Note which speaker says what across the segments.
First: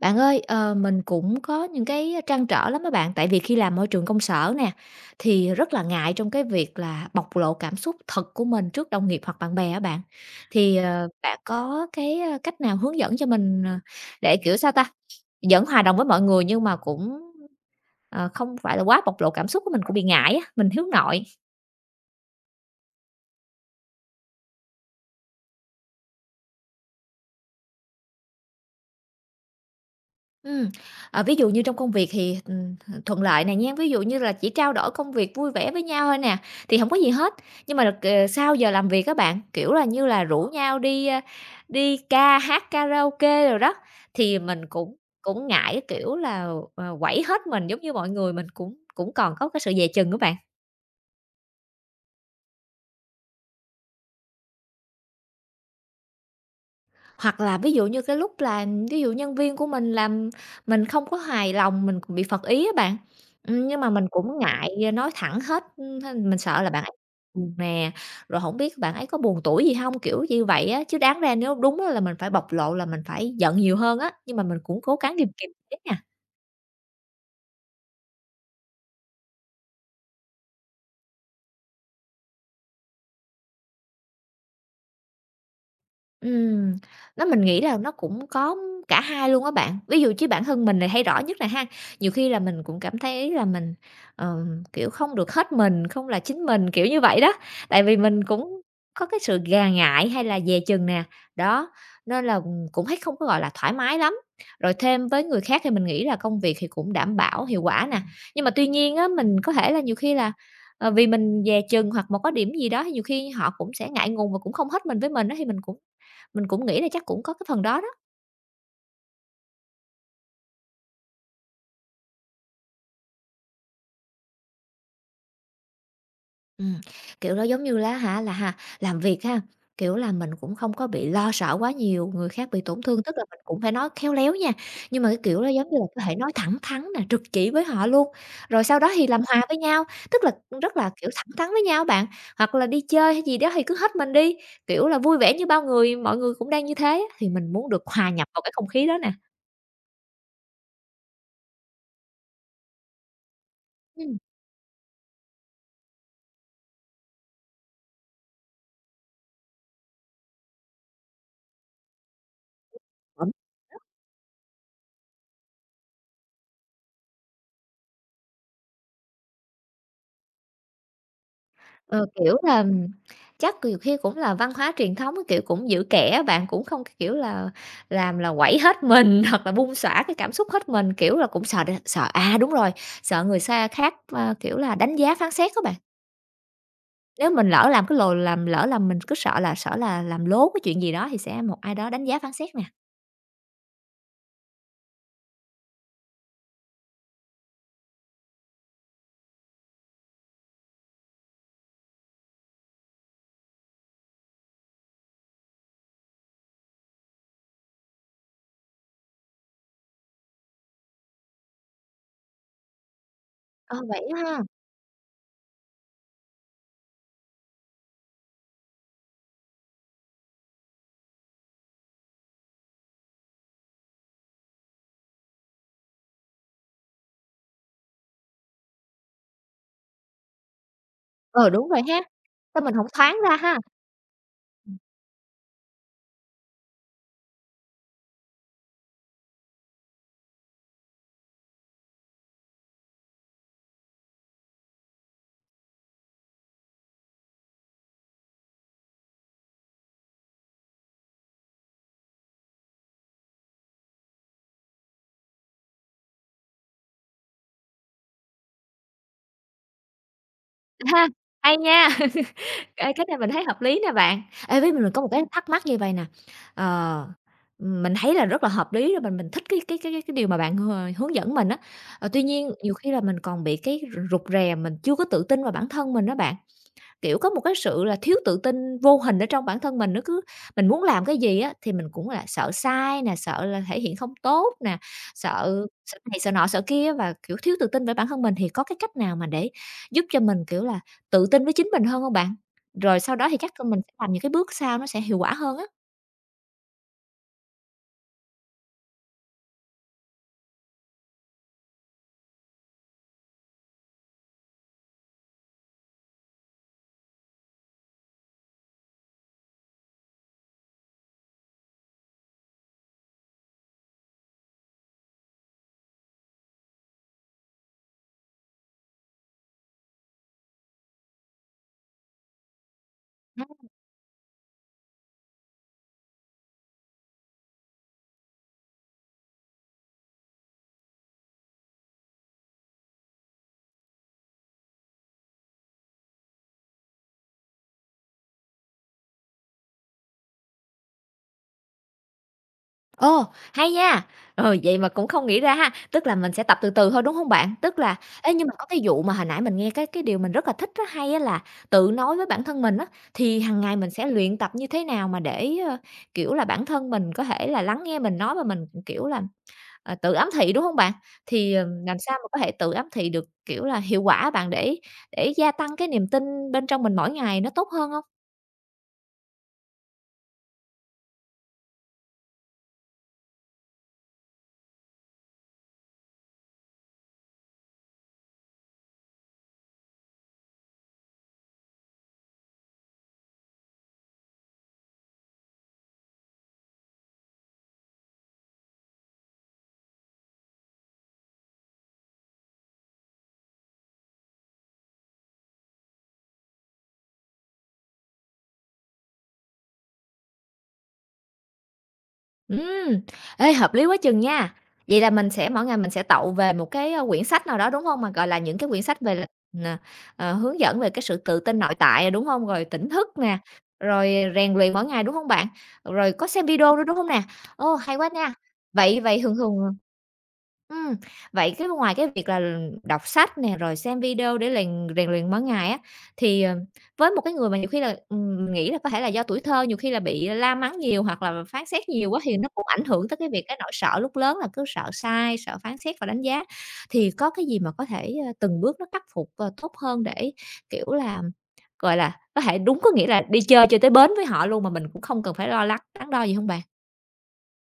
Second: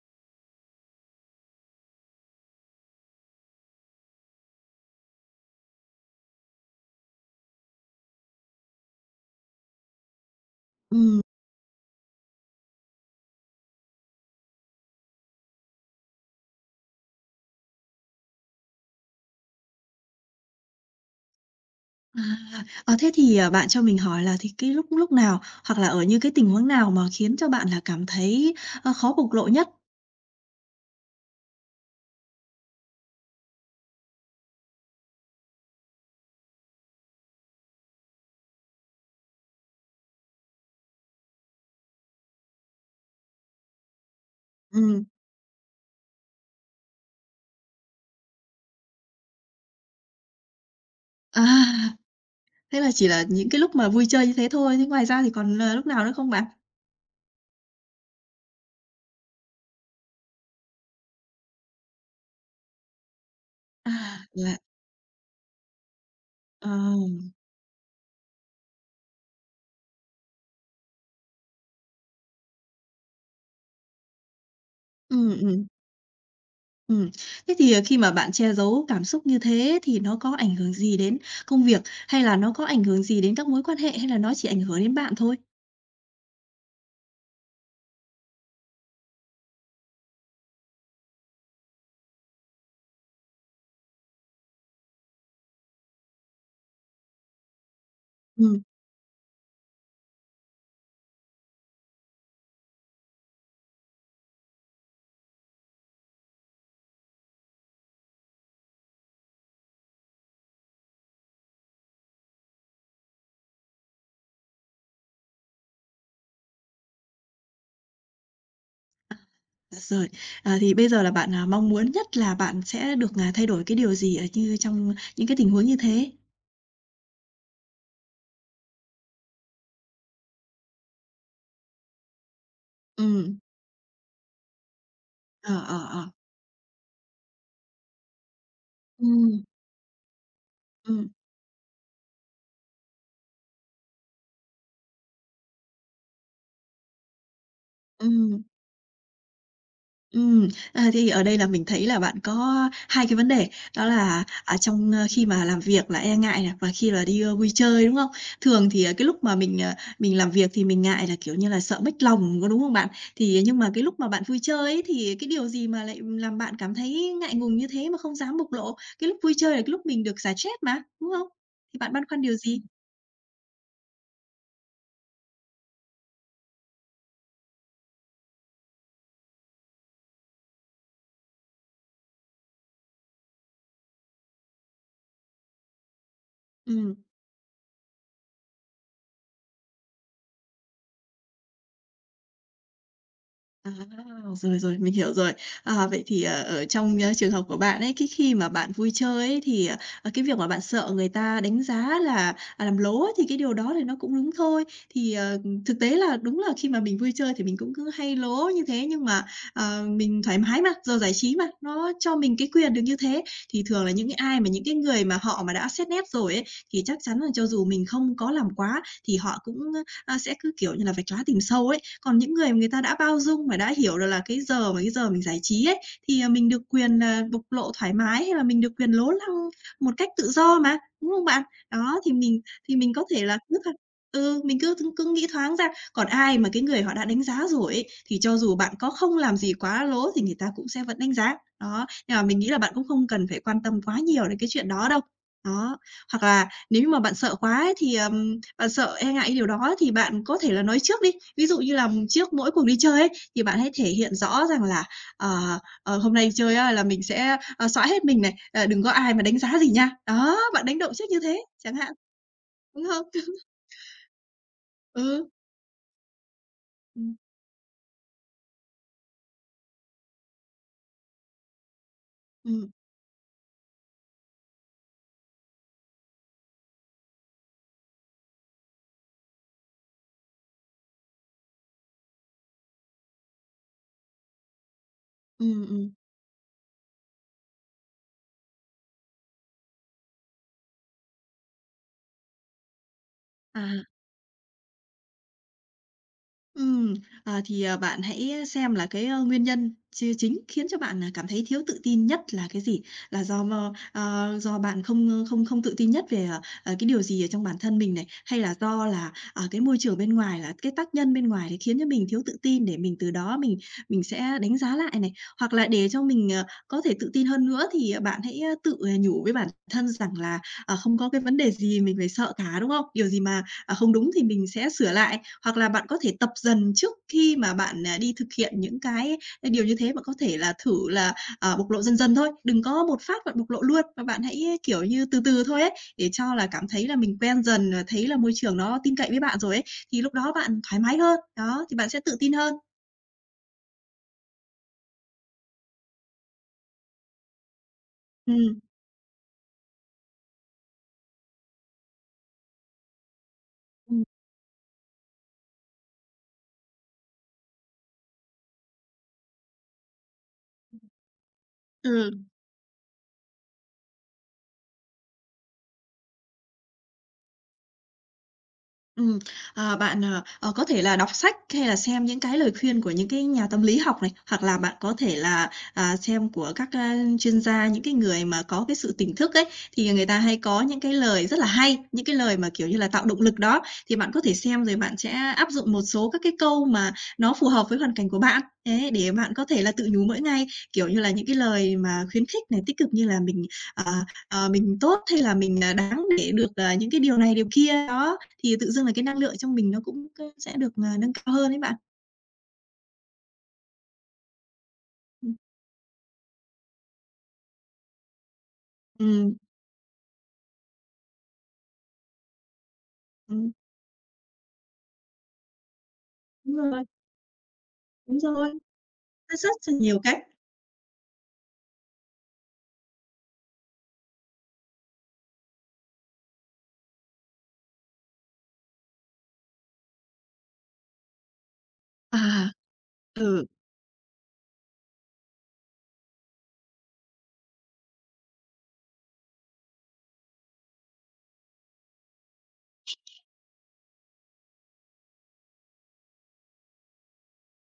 Speaker 1: Bạn ơi, ờ, mình cũng có những cái trăn trở lắm á bạn, tại vì khi làm môi trường công sở nè, thì rất là ngại trong cái việc là bộc lộ cảm xúc thật của mình trước đồng nghiệp hoặc bạn bè á bạn. Thì, ờ,
Speaker 2: Ừm.
Speaker 1: bạn có cái cách nào hướng dẫn cho mình, ờ, để, kiểu, sao ta, vẫn hòa đồng với mọi người nhưng mà cũng, ờ, không phải là quá bộc lộ cảm xúc của mình, cũng bị ngại á, mình hướng nội.
Speaker 2: À. Ờ, thế thì, ờ, bạn cho mình hỏi là thì cái lúc lúc nào hoặc là ở những cái tình huống nào mà khiến cho bạn là cảm thấy, ờ, khó bộc lộ nhất?
Speaker 1: Ừm, ờ, ví dụ như trong công việc thì, ừm, th thuận lợi này nha, ví dụ như là chỉ trao đổi công việc vui vẻ với nhau thôi nè, thì hổng có gì hết, nhưng mà là, ờ, sau giờ làm việc á bạn, kiểu là, như là rủ nhau đi, a, đi ca hát, karaoke đồ đó, thì mình cũng
Speaker 2: Ừm.
Speaker 1: cũng ngại cái kiểu là, ờ, quẩy hết mình giống như mọi người, mình cũng cũng còn có cái sự dè chừng á bạn.
Speaker 2: À! Thế là chỉ là những cái lúc mà vui chơi như thế thôi, thế ngoài ra thì còn, ờ, lúc nào nữa không bạn?
Speaker 1: Hoặc là ví dụ như cái lúc là ví dụ nhân viên của mình làm mình không có hài lòng, mình bị phật ý á bạn, ừm, nhưng
Speaker 2: À.
Speaker 1: mà mình cũng
Speaker 2: Là
Speaker 1: ngại nói thẳng hết, ưm, h mình sợ là bạn ấy
Speaker 2: Ồ.
Speaker 1: buồn nè, rồi hổng biết bạn ấy có buồn tủi gì hông, kiểu như vậy á. Chứ đáng ra nếu đúng á là mình phải bộc lộ là mình phải giận nhiều hơn á, nhưng mà mình cũng cố gắng kiềm
Speaker 2: Ừm,
Speaker 1: kiềm
Speaker 2: ừm.
Speaker 1: chế nha.
Speaker 2: Ừm, thế thì, à, khi mà bạn che giấu cảm xúc như thế thì nó có ảnh hưởng gì đến công việc, hay là nó có ảnh hưởng gì đến các mối quan hệ, hay là nó chỉ ảnh hưởng đến bạn thôi?
Speaker 1: Ừm, nó mình nghĩ là nó cũng có cả hai luôn á bạn. Ví dụ chứ bản thân mình này hay rõ nhất nè ha, nhiều khi là mình cũng cảm thấy là mình, ờ, kiểu, không được hết mình, không là chính mình, kiểu như vậy đó. Tại vì mình
Speaker 2: Ừm.
Speaker 1: cũng có cái sự gà ngại hay là dè chừng nè, đó, nên là, ừm, cũng thấy không có, gọi là, thoải mái lắm, rồi thêm tới người khác thì mình nghĩ là công việc thì cũng đảm bảo hiệu quả nè. Nhưng mà tuy nhiên á, mình có thể là nhiều khi là, ờ, vì mình dè chừng hoặc mà có điểm gì đó thì nhiều khi họ cũng sẽ ngại ngùng và cũng không hết mình với mình á, thì mình cũng mình cũng nghĩ là chắc cũng có cái phần đó đó.
Speaker 2: À, rồi. À, thì bây giờ là bạn, à, mong muốn nhất là bạn sẽ được, à, thay đổi cái điều gì ở như trong những cái tình huống như thế?
Speaker 1: Ừm, kiểu, nó, giống như lá hả, là ha làm việc ha, kiểu là mình cũng không có bị lo sợ quá nhiều người khác bị tổn thương, tức là
Speaker 2: Ừm.
Speaker 1: mình cũng phải nói khéo léo nha, nhưng mà cái kiểu nó,
Speaker 2: Ờ,
Speaker 1: giống như là,
Speaker 2: ờ,
Speaker 1: có
Speaker 2: ờ.
Speaker 1: thể nói thẳng thắn nè, trực chỉ với họ luôn, rồi sau đó thì làm
Speaker 2: Ừm.
Speaker 1: hòa với nhau. Tức là, ừm, rất là,
Speaker 2: Ừm.
Speaker 1: kiểu, thẳng thắn với nhau bạn, hoặc là đi chơi hay gì đó thì cứ hết mình đi, kiểu là, vui vẻ như bao người, mọi người cũng đang như thế á, thì mình muốn được hòa nhập vào
Speaker 2: Ừm.
Speaker 1: cái không khí đó nè.
Speaker 2: Ừm, ờ, thì, ở đây là mình thấy là bạn có 2 cái vấn đề, đó
Speaker 1: Ừm.
Speaker 2: là, à, trong khi mà làm việc là e ngại nè, và khi mà đi, ơ, vui chơi đúng không? Thường thì cái lúc mà mình, ờ, mình làm việc thì mình ngại là, kiểu như là, sợ mếch lòng có, đúng không bạn? Thì, à, nhưng mà cái
Speaker 1: [unintelligible]
Speaker 2: lúc mà bạn vui chơi ấy, thì cái điều gì mà lại làm bạn cảm thấy ngại ngùng như thế mà không dám bộc lộ? Cái lúc vui chơi là cái lúc mình được xả stress mà, đúng không? Thì bạn băn
Speaker 1: Ờ,
Speaker 2: khoăn điều
Speaker 1: kiểu
Speaker 2: gì?
Speaker 1: là, chắc nhiều khi cũng là văn hóa truyền thống, kiểu, cũng giữ kẽ á bạn, cũng không cái kiểu là, làm là quẩy hết mình hoặc là bung xõa cái cảm xúc hết mình, kiểu là, cũng sợ đ sợ, à, đúng rồi, sợ người xa khác, a, kiểu là, đánh giá phán xét á bạn.
Speaker 2: Ừm.
Speaker 1: Nếu mình lỡ làm cái lồ làm lỡ là mình cứ sợ là sở là làm lố cái chuyện gì đó thì sẽ một ai đó đánh giá phán xét nè.
Speaker 2: À, rồi, rồi, mình hiểu rồi. Ờ, vậy thì, ờ, ở trong trường hợp của bạn ấy, cái khi mà bạn vui chơi ấy thì, ờ, ờ, cái việc mà bạn sợ người ta đánh giá là làm lố ấy thì cái điều đó thì nó cũng đúng thôi. Thì, ờ, ừm, thực tế là đúng là khi mà mình vui chơi thì mình cũng cứ hay lố như thế, nhưng mà, ờ, mình thoải mái mà, giờ giải trí mà, nó cho mình cái quyền được như thế. Thì
Speaker 1: Ờ,
Speaker 2: thường là những
Speaker 1: vậy á
Speaker 2: ai
Speaker 1: ha!
Speaker 2: mà những cái người mà họ mà đã xét nét rồi ấy thì chắc chắn là cho dù mình không có làm quá thì họ cũng, a, a, sẽ cứ, kiểu như là, vạch lá tìm sâu ấy. Còn những người mà người ta đã bao dung và đã hiểu được là cái giờ mà cái giờ mình giải trí ấy, thì, ờ, mình được quyền, ờ, bộc lộ thoải mái, hay là mình được quyền lố lăng một cách tự do mà, đúng không bạn?
Speaker 1: Ờ, đúng rồi
Speaker 2: Đó,
Speaker 1: ha,
Speaker 2: thì mình
Speaker 1: sao mình
Speaker 2: thì
Speaker 1: hổng
Speaker 2: mình có
Speaker 1: thoáng
Speaker 2: thể
Speaker 1: ra
Speaker 2: là cứ
Speaker 1: ha!
Speaker 2: thôi ừ, mình cứ
Speaker 1: Ừm.
Speaker 2: cứ nghĩ thoáng ra, còn ai mà cái người họ đã đánh giá rồi ấy, thì cho dù bạn có không làm gì quá lố thì người ta cũng sẽ vẫn đánh giá. Đó, nhưng mà mình nghĩ là bạn cũng không cần phải quan tâm quá nhiều đến cái chuyện đó đâu, đó. Hoặc là nếu như mà bạn sợ quá ấy thì, ờ, bạn sợ e ngại cái điều đó thì bạn có thể là nói trước đi. Ví dụ như là trước mỗi cuộc đi chơi ấy, thì bạn hãy thể hiện rõ rằng là, ờ, ờ, hôm nay đi chơi á là mình sẽ, ờ, xõa hết mình này, à, đừng có ai mà đánh giá gì nha. Đó, bạn đánh
Speaker 1: Ừ
Speaker 2: động
Speaker 1: ha,
Speaker 2: trước như thế,
Speaker 1: hay
Speaker 2: chẳng
Speaker 1: nha,
Speaker 2: hạn. Đúng
Speaker 1: ê, cái
Speaker 2: không?
Speaker 1: này mình thấy hợp lý nè bạn. Ê, với mình có một cái
Speaker 2: Ừ.
Speaker 1: thắc mắc như vậy nè, ờ,
Speaker 2: Ừm.
Speaker 1: ừm, mình thấy là rất là hợp lý rồi mình mình thích cái cái cái cái cái điều mà bạn h hướng dẫn mình á, ờ, tuy nhiên
Speaker 2: Ừm.
Speaker 1: nhiều khi là mình còn bị cái r rụt rè, mình chưa có tự tin vào bản thân mình á bạn. Kiểu, có một cái sự là thiếu tự tin vô hình ở trong bản thân mình, nó cứ mình muốn làm cái gì á thì mình cũng là sợ sai nè, sợ là thể hiện không tốt nè,
Speaker 2: Ừm,
Speaker 1: sợ
Speaker 2: ừm.
Speaker 1: sợ này sợ nọ sợ kia và, kiểu, thiếu tự tin về bản thân mình, thì có cái cách nào mà để giúp cho mình, kiểu là, tự tin với chính mình hơn hông bạn? Rồi sau đó thì chắc là mình
Speaker 2: À.
Speaker 1: sẽ làm những cái bước sau nó sẽ hiệu quả hơn á.
Speaker 2: Ừm, ờ, thì, ờ, bạn hãy xem là cái, ơ, nguyên nhân chia chính khiến cho bạn, ờ, cảm thấy thiếu tự tin nhất là cái gì? Là do mơ, ơ, do bạn không không không tự tin nhất về, ờ, ờ, cái điều gì ở trong bản thân mình này, hay là do là, ờ, cái môi trường bên ngoài, là cái tác nhân bên ngoài, thì khiến cho mình thiếu tự tin để mình từ đó, mình mình sẽ đánh giá lại này. Hoặc là để cho mình, ờ, có thể tự tin hơn nữa, thì, à, bạn hãy, ờ, tự, à, nhủ với bản thân rằng là, ờ, không có cái vấn đề gì mình phải sợ cả, đúng không? Điều gì mà,
Speaker 1: [unintelligible]
Speaker 2: ờ, không đúng thì mình sẽ sửa lại, hoặc là bạn có thể tập dần trước khi mà bạn, ờ, đi thực hiện những cái, ờ, điều như thế và có thể là thử là, ờ, bộc lộ dần dần thôi. Đừng có một phát bạn bộc lộ luôn và bạn hãy kiểu như từ từ thôi ấy, để cho là cảm thấy là mình quen dần, à, thấy là môi trường nó tin cậy với bạn rồi ấy, thì lúc đó bạn thoải mái hơn. Đó, thì bạn sẽ tự tin hơn.
Speaker 1: Ồ, hay nha. Rồi, vậy mà cũng không nghĩ ra ha. Tức là mình sẽ tập từ từ thôi, đúng hông bạn? Tức là ê, nhưng mà
Speaker 2: Ừm.
Speaker 1: có cái vụ mà hồi nãy mình nghe cái cái điều mình rất là thích á, hay á, là tự nói với bản thân mình á, thì hằng ngày mình
Speaker 2: Ừm.
Speaker 1: sẽ luyện tập như thế nào mà để, ờ, kiểu là, bản thân mình có thể là lắng nghe mình nói và mình, kiểu là, ờ, tự ám thị, đúng hông bạn? Thì, ừm, làm sao
Speaker 2: Ừm.
Speaker 1: mà có thể tự ám thị được, kiểu là, hiệu quả á bạn để để gia tăng cái niềm tin bên trong mình mỗi ngày nó tốt hơn hông?
Speaker 2: Ừm, ờ, bạn, ờ, ờ, có thể là đọc sách hay là xem những cái lời khuyên của những cái nhà tâm lý học này, hoặc là bạn có thể là, à, xem của các, a, chuyên gia, những cái người mà có cái sự tỉnh thức ấy, thì, à, người ta hay có những cái lời rất là hay. Những cái lời mà, kiểu như là, tạo động lực đó, thì bạn có thể xem rồi bạn sẽ áp dụng một số các cái câu mà nó phù hợp với hoàn cảnh của bạn. Thế để bạn có thể là tự nhủ mỗi ngày, kiểu như là, những cái lời mà khuyến khích này, tích cực như là mình, ờ, ờ, mình tốt hay là mình, à, đáng để được, ờ, những cái điều này điều kia, đó. Thì tự dưng là cái năng lượng trong mình nó cũng có sẽ được, à, nâng cao hơn ấy bạn.
Speaker 1: Ừm, ê, hợp lý quá chừng nha! Vậy là mình
Speaker 2: Ừm.
Speaker 1: sẽ mỗi ngày mình sẽ tậu về một cái, a, quyển sách nào đó, đúng hông? Mà, gọi là, những cái quyển sách về là
Speaker 2: Ừm.
Speaker 1: n à, hướng dẫn về cái sự tự tin nội tại, đúng hông? Rồi tỉnh thức nè,
Speaker 2: Ừm.
Speaker 1: rồi rèn luyện mỗi ngày, đúng hông bạn? Rồi có xem
Speaker 2: Đúng
Speaker 1: video nữa,
Speaker 2: rồi.
Speaker 1: đúng hông nè? Ô, hay quá
Speaker 2: Đúng
Speaker 1: nha.
Speaker 2: rồi.
Speaker 1: Vậy vậy
Speaker 2: Nó
Speaker 1: thường
Speaker 2: rất
Speaker 1: thường à
Speaker 2: chi nhiều cách.
Speaker 1: ừm, vậy, cái, ngoài cái việc là, ừm, đọc sách nè rồi xem video để lèn rèn luyện mỗi ngày á, thì, ờ, với một cái người mà nhiều khi là, ừm, mình nghĩ là có thể là do tuổi thơ nhiều khi là bị, à, la mắng nhiều hoặc là là phán xét nhiều quá thì nó
Speaker 2: À!
Speaker 1: cũng ảnh hưởng tới cái việc
Speaker 2: Ừ.
Speaker 1: cái nỗi sợ lúc lớn là cứ sợ sai, sợ phán xét và đánh giá. Thì có cái gì mà có thể, a, từng bước nó khắc phục, à, tốt hơn để, kiểu là, gọi là, có thể đúng có nghĩa là đi chơi cho tới bến với họ luôn, mà mình cũng không cần phải lo lắng, đắn đo gì hông bạn?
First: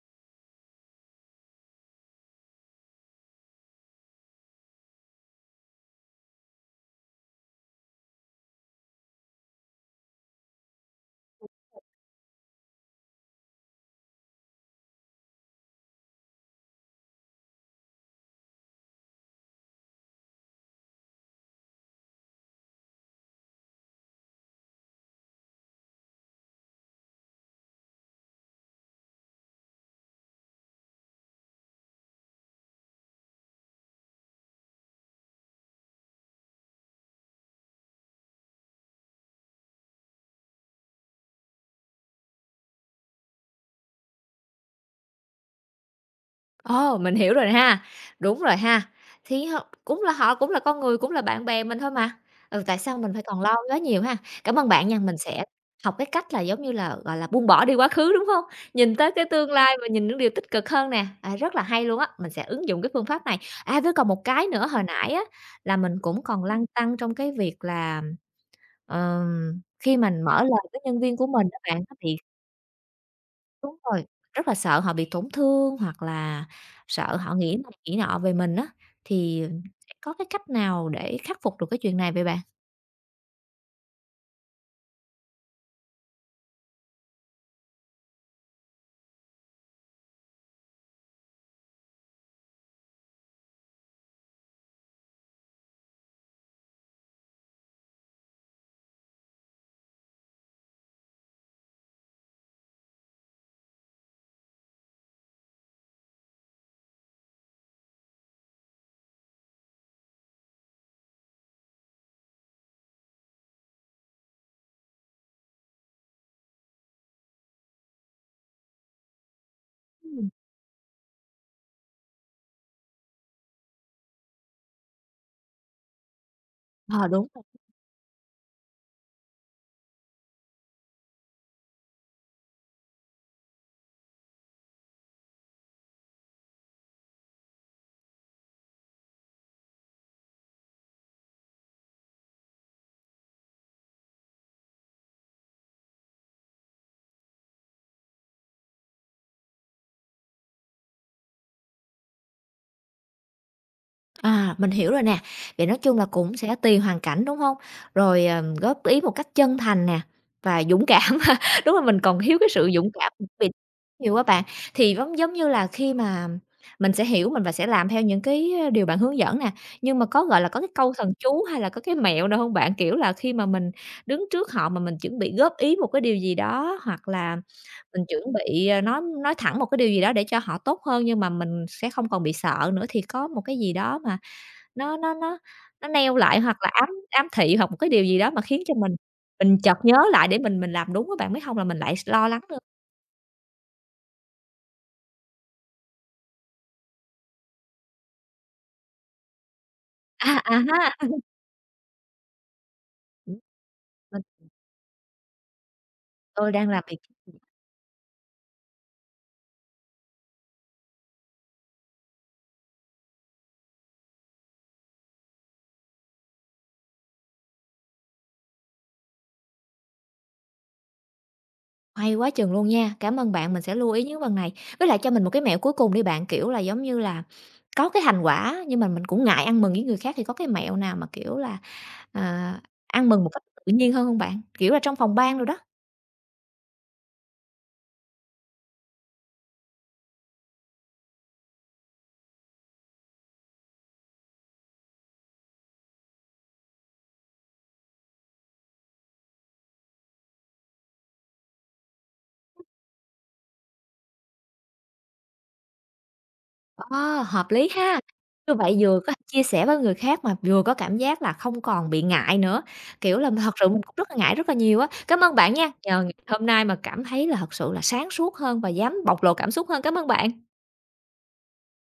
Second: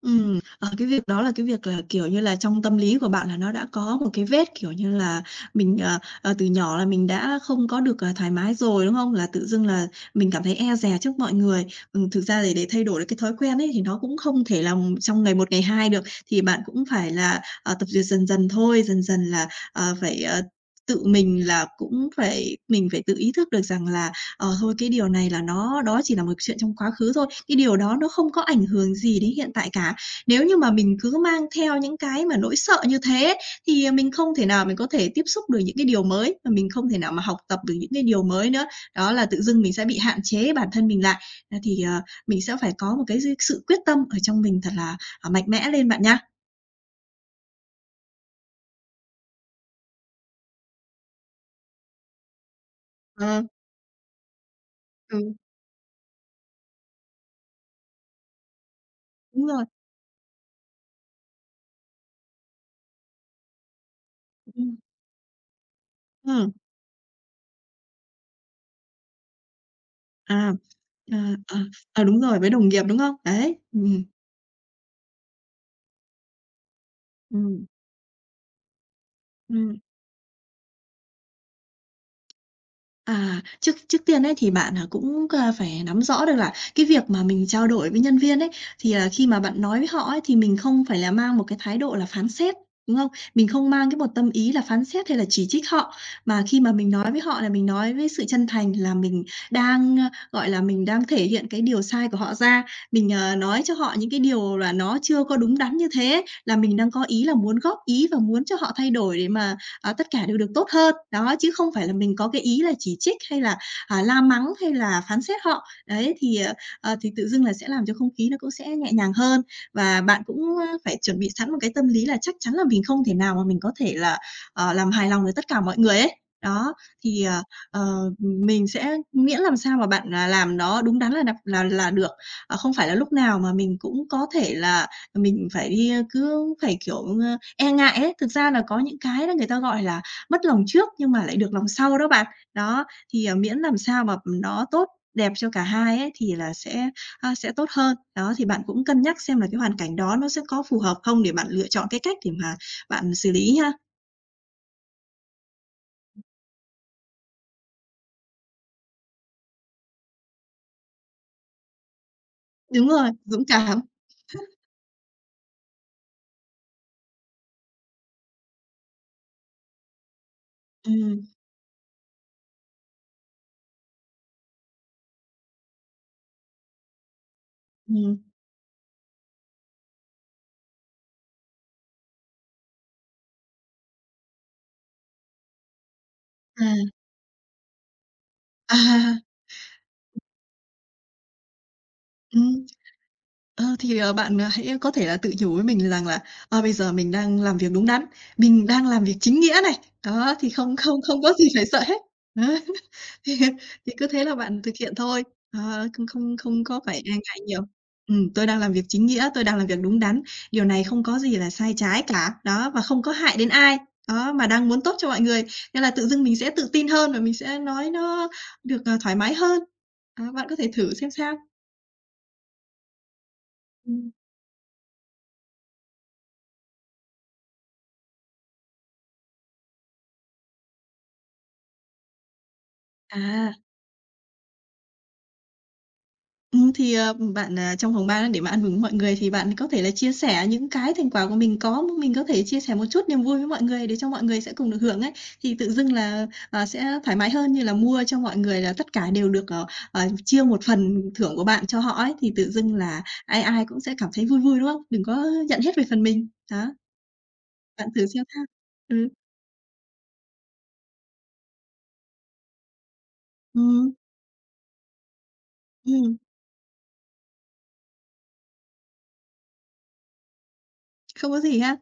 Speaker 2: Ừm. Ờ, cái việc đó là cái việc là, kiểu như là, trong tâm lý của bạn là nó đã có một cái vết, kiểu như là, mình, à, à, từ nhỏ là mình đã không có được, à, thoải mái rồi, đúng không? Là tự dưng là mình cảm thấy e dè trước mọi người. Ừm, thực ra thì để thay đổi được cái thói quen ấy thì nó cũng không thể là trong ngày một, ngày hai được, thì bạn cũng phải là, à, tập duyệt dần dần thôi, dần dần là, à, phải, à, tự mình là cũng phải mình phải tự ý thức được rằng là, ờ, thôi cái điều này là nó đó chỉ là một chuyện trong quá khứ thôi, cái điều đó nó không có ảnh hưởng gì đến hiện tại cả. Nếu như mà mình cứ mang theo những cái mà nỗi sợ như thế, thì, ờ, mình không thể nào mình có thể tiếp xúc được những cái điều mới, mà mình không thể nào mà học tập được những cái điều mới nữa. Đó là tự dưng mình sẽ bị hạn chế bản thân mình lại. Nên thì, à, mình sẽ phải có một cái dư sự quyết tâm ở trong mình thật là, à, mạnh mẽ lên bạn nha.
Speaker 1: Ồ! Mình hiểu rồi ha, đúng rồi ha. Thí ho cũng là họ cũng là con người, cũng là bạn bè mình thôi mà. Ừ, tại sao mình phải toàn
Speaker 2: Ờ.
Speaker 1: lo quá nhiều ha? Cảm ơn bạn nha, mình
Speaker 2: Ừ.
Speaker 1: sẽ học cái cách là giống như là, gọi là, buông bỏ đi quá khứ, đúng hông? Nhìn tới cái
Speaker 2: Đúng
Speaker 1: tương
Speaker 2: rồi.
Speaker 1: lai và nhìn những điều tích cực hơn nè. À, rất là hay luôn á! Mình sẽ ứng dụng cái phương pháp này. À, với còn một cái nữa,
Speaker 2: Ừm.
Speaker 1: hồi nãy á, là mình cũng còn
Speaker 2: Ừm.
Speaker 1: lăn tăn trong cái việc là, ừm, ờm, khi mình mở
Speaker 2: À.
Speaker 1: lời với nhân
Speaker 2: À,
Speaker 1: viên của mình
Speaker 2: à.
Speaker 1: á bạn nó
Speaker 2: À,
Speaker 1: bị
Speaker 2: đúng rồi, với đồng nghiệp đúng không? Đấy,
Speaker 1: đúng
Speaker 2: ừm, ừm.
Speaker 1: rồi, rất là sợ họ bị tổn thương hoặc là sợ họ nghĩ
Speaker 2: Ừm.
Speaker 1: này nghĩ nọ về mình á. Thì
Speaker 2: Ừm.
Speaker 1: sẽ có cái cách nào để khắc phục được cái chuyện này vậy bạn?
Speaker 2: À, trước trước tiên ấy thì bạn, à, cũng, a, phải nắm rõ được là cái việc mà mình trao đổi với nhân viên ấy, thì, à, khi mà bạn nói với họ ấy, thì mình không phải là mang một cái thái độ là phán xét, đúng không? Mình không mang cái một tâm ý là phán xét hay là chỉ trích họ, mà khi mà mình nói với họ là mình nói với sự chân thành là mình đang, a, gọi là, mình đang thể hiện cái điều sai của họ ra. Mình, à, nói cho họ những cái điều là nó chưa có đúng đắn như thế, là mình đang có ý là muốn góp ý và muốn cho họ thay đổi để mà, à, tất cả đều được tốt hơn. Đó, chứ không phải là mình có cái ý là chỉ trích, hay là, à, la mắng, hay là phán xét họ. Đấy, thì, à, à, thì tự dưng là sẽ làm cho không khí nó cũng sẽ nhẹ nhàng hơn. Và bạn
Speaker 1: Ừm.
Speaker 2: cũng phải chuẩn bị sẵn một cái tâm lý là chắc chắn là mình không thể nào mà mình có thể là, à, làm hài lòng được tất cả mọi người ấy. Đó,
Speaker 1: Ờ,
Speaker 2: thì,
Speaker 1: đúng
Speaker 2: à,
Speaker 1: rồi.
Speaker 2: ờ, mình sẽ miễn làm sao mà bạn, à, làm nó đúng đắn là đặt là là là được. À, không phải là lúc nào mà mình cũng có thể là mình phải đi cứ phải, kiểu, a, e ngại ấy. Thực ra là có những cái đó người ta, gọi là, mất lòng trước nhưng mà lại được lòng sau đó bạn. Đó, thì, à, miễn làm sao mà nó tốt đẹp cho cả hai ấy thì là sẽ, a, sẽ tốt hơn. Đó, thì bạn cũng cân nhắc xem là cái hoàn cảnh đó nó sẽ có phù hợp không để bạn lựa chọn cái cách để mà bạn xử lý ha.
Speaker 1: À, mình hiểu rồi nè, vậy nói chung là cũng sẽ tùy hoàn cảnh, đúng hông? Rồi, ờm, góp ý một cách chân thành nè và dũng cảm ha. Đúng là mình còn thiếu cái sự dũng
Speaker 2: Đúng rồi,
Speaker 1: cảm
Speaker 2: dũng
Speaker 1: [unintelligible]
Speaker 2: cảm.
Speaker 1: dụ á bạn, thì giống giống như là khi mà mình sẽ hiểu mình và sẽ làm theo những cái, ờ, điều bạn hướng dẫn nè, nhưng mà có, gọi là, có cái câu thần
Speaker 2: Ừm.
Speaker 1: chú hay là có cái mẹo nào hông bạn? Kiểu là khi mà mình đứng trước họ mà mình chuẩn bị góp ý một cái điều gì đó, hoặc là mình
Speaker 2: Ừm.
Speaker 1: chuẩn bị, ờ, nói nói thẳng một cái điều gì đó để cho họ tốt hơn, nhưng mà mình sẽ không còn bị sợ nữa thì có một cái gì đó mà nó nó nó nó neo lại hoặc
Speaker 2: À.
Speaker 1: là ám ám thị hoặc một cái điều gì đó mà khiến cho mình
Speaker 2: À!
Speaker 1: mình chợt nhớ lại để mình mình làm đúng á bạn, mới hông là mình lại s lo lắng nữa?
Speaker 2: Ừm. Ờ, thì, ờ, bạn, à, hãy có thể là tự nhủ với mình rằng là, ơ, bây giờ mình đang làm việc đúng đắn, mình đang làm việc chính nghĩa này. Đó,
Speaker 1: À,
Speaker 2: thì
Speaker 1: à
Speaker 2: không
Speaker 1: ha!
Speaker 2: không không có gì phải sợ hết. Đấy. Thì thì cứ thế là
Speaker 1: [unintelligible]
Speaker 2: bạn thực hiện thôi, ờ, không không
Speaker 1: Tôi
Speaker 2: không
Speaker 1: đang
Speaker 2: có
Speaker 1: làm
Speaker 2: phải
Speaker 1: việc
Speaker 2: e ngại nhiều. Ừm, tôi đang làm việc chính nghĩa, tôi đang làm việc đúng đắn, điều này không có gì là sai trái cả, đó, và không có hại đến ai. Đó, mà đang muốn tốt cho mọi người. Nên là tự dưng mình sẽ tự tin hơn và mình sẽ nói nó được, ờ, thoải mái hơn. À, bạn có thể thử xem sao.
Speaker 1: Hay quá chừng luôn nha, cảm ơn bạn, mình sẽ lưu ý
Speaker 2: Ừm.
Speaker 1: những cái phần này, với lại cho mình một cái mẹo cuối cùng đi bạn, kiểu là, giống như là có cái thành quả, nhưng mà mình cũng ngại ăn mừng với người khác thì có cái mẹo nào mà, kiểu là, ờ, ăn mừng một cách
Speaker 2: À!
Speaker 1: tự nhiên hơn hông bạn, kiểu là trong phòng ban đồ đó?
Speaker 2: Ừm, thì, ờ, ừm, bạn, ờ, trong phòng ban á để mà ăn mừng với mọi người thì bạn có thể là chia sẻ những cái thành quả của mình có, m mình có thể chia sẻ một chút niềm vui với mọi người để cho mọi người sẽ cùng được hưởng ấy. Thì tự dưng là, ờ, sẽ thoải mái hơn như là mua cho mọi người là tất cả đều được, ờ, ờ, chia một phần thưởng của bạn cho họ ấy, thì tự dưng là ai ai cũng sẽ cảm thấy vui vui, đúng hông? Đừng có nhận hết về phần mình. Đó.
Speaker 1: Ô, hợp lý
Speaker 2: Bạn
Speaker 1: ha!
Speaker 2: thử xem sao.
Speaker 1: Như vậy vừa
Speaker 2: Ừm.
Speaker 1: có thể chia sẻ với người khác, mà vừa có cảm giác là không còn bị ngại nữa, kiểu là, thật sự mình
Speaker 2: Ừm.
Speaker 1: cũng rất là ngại rất là nhiều á. Cám ơn bạn nha, nhờ ngày
Speaker 2: Ừm.
Speaker 1: hôm nay mà cảm thấy là thật sự là sáng suốt hơn và dám bộc lộ cảm xúc hơn, cám ơn bạn.
Speaker 2: Không có gì ha.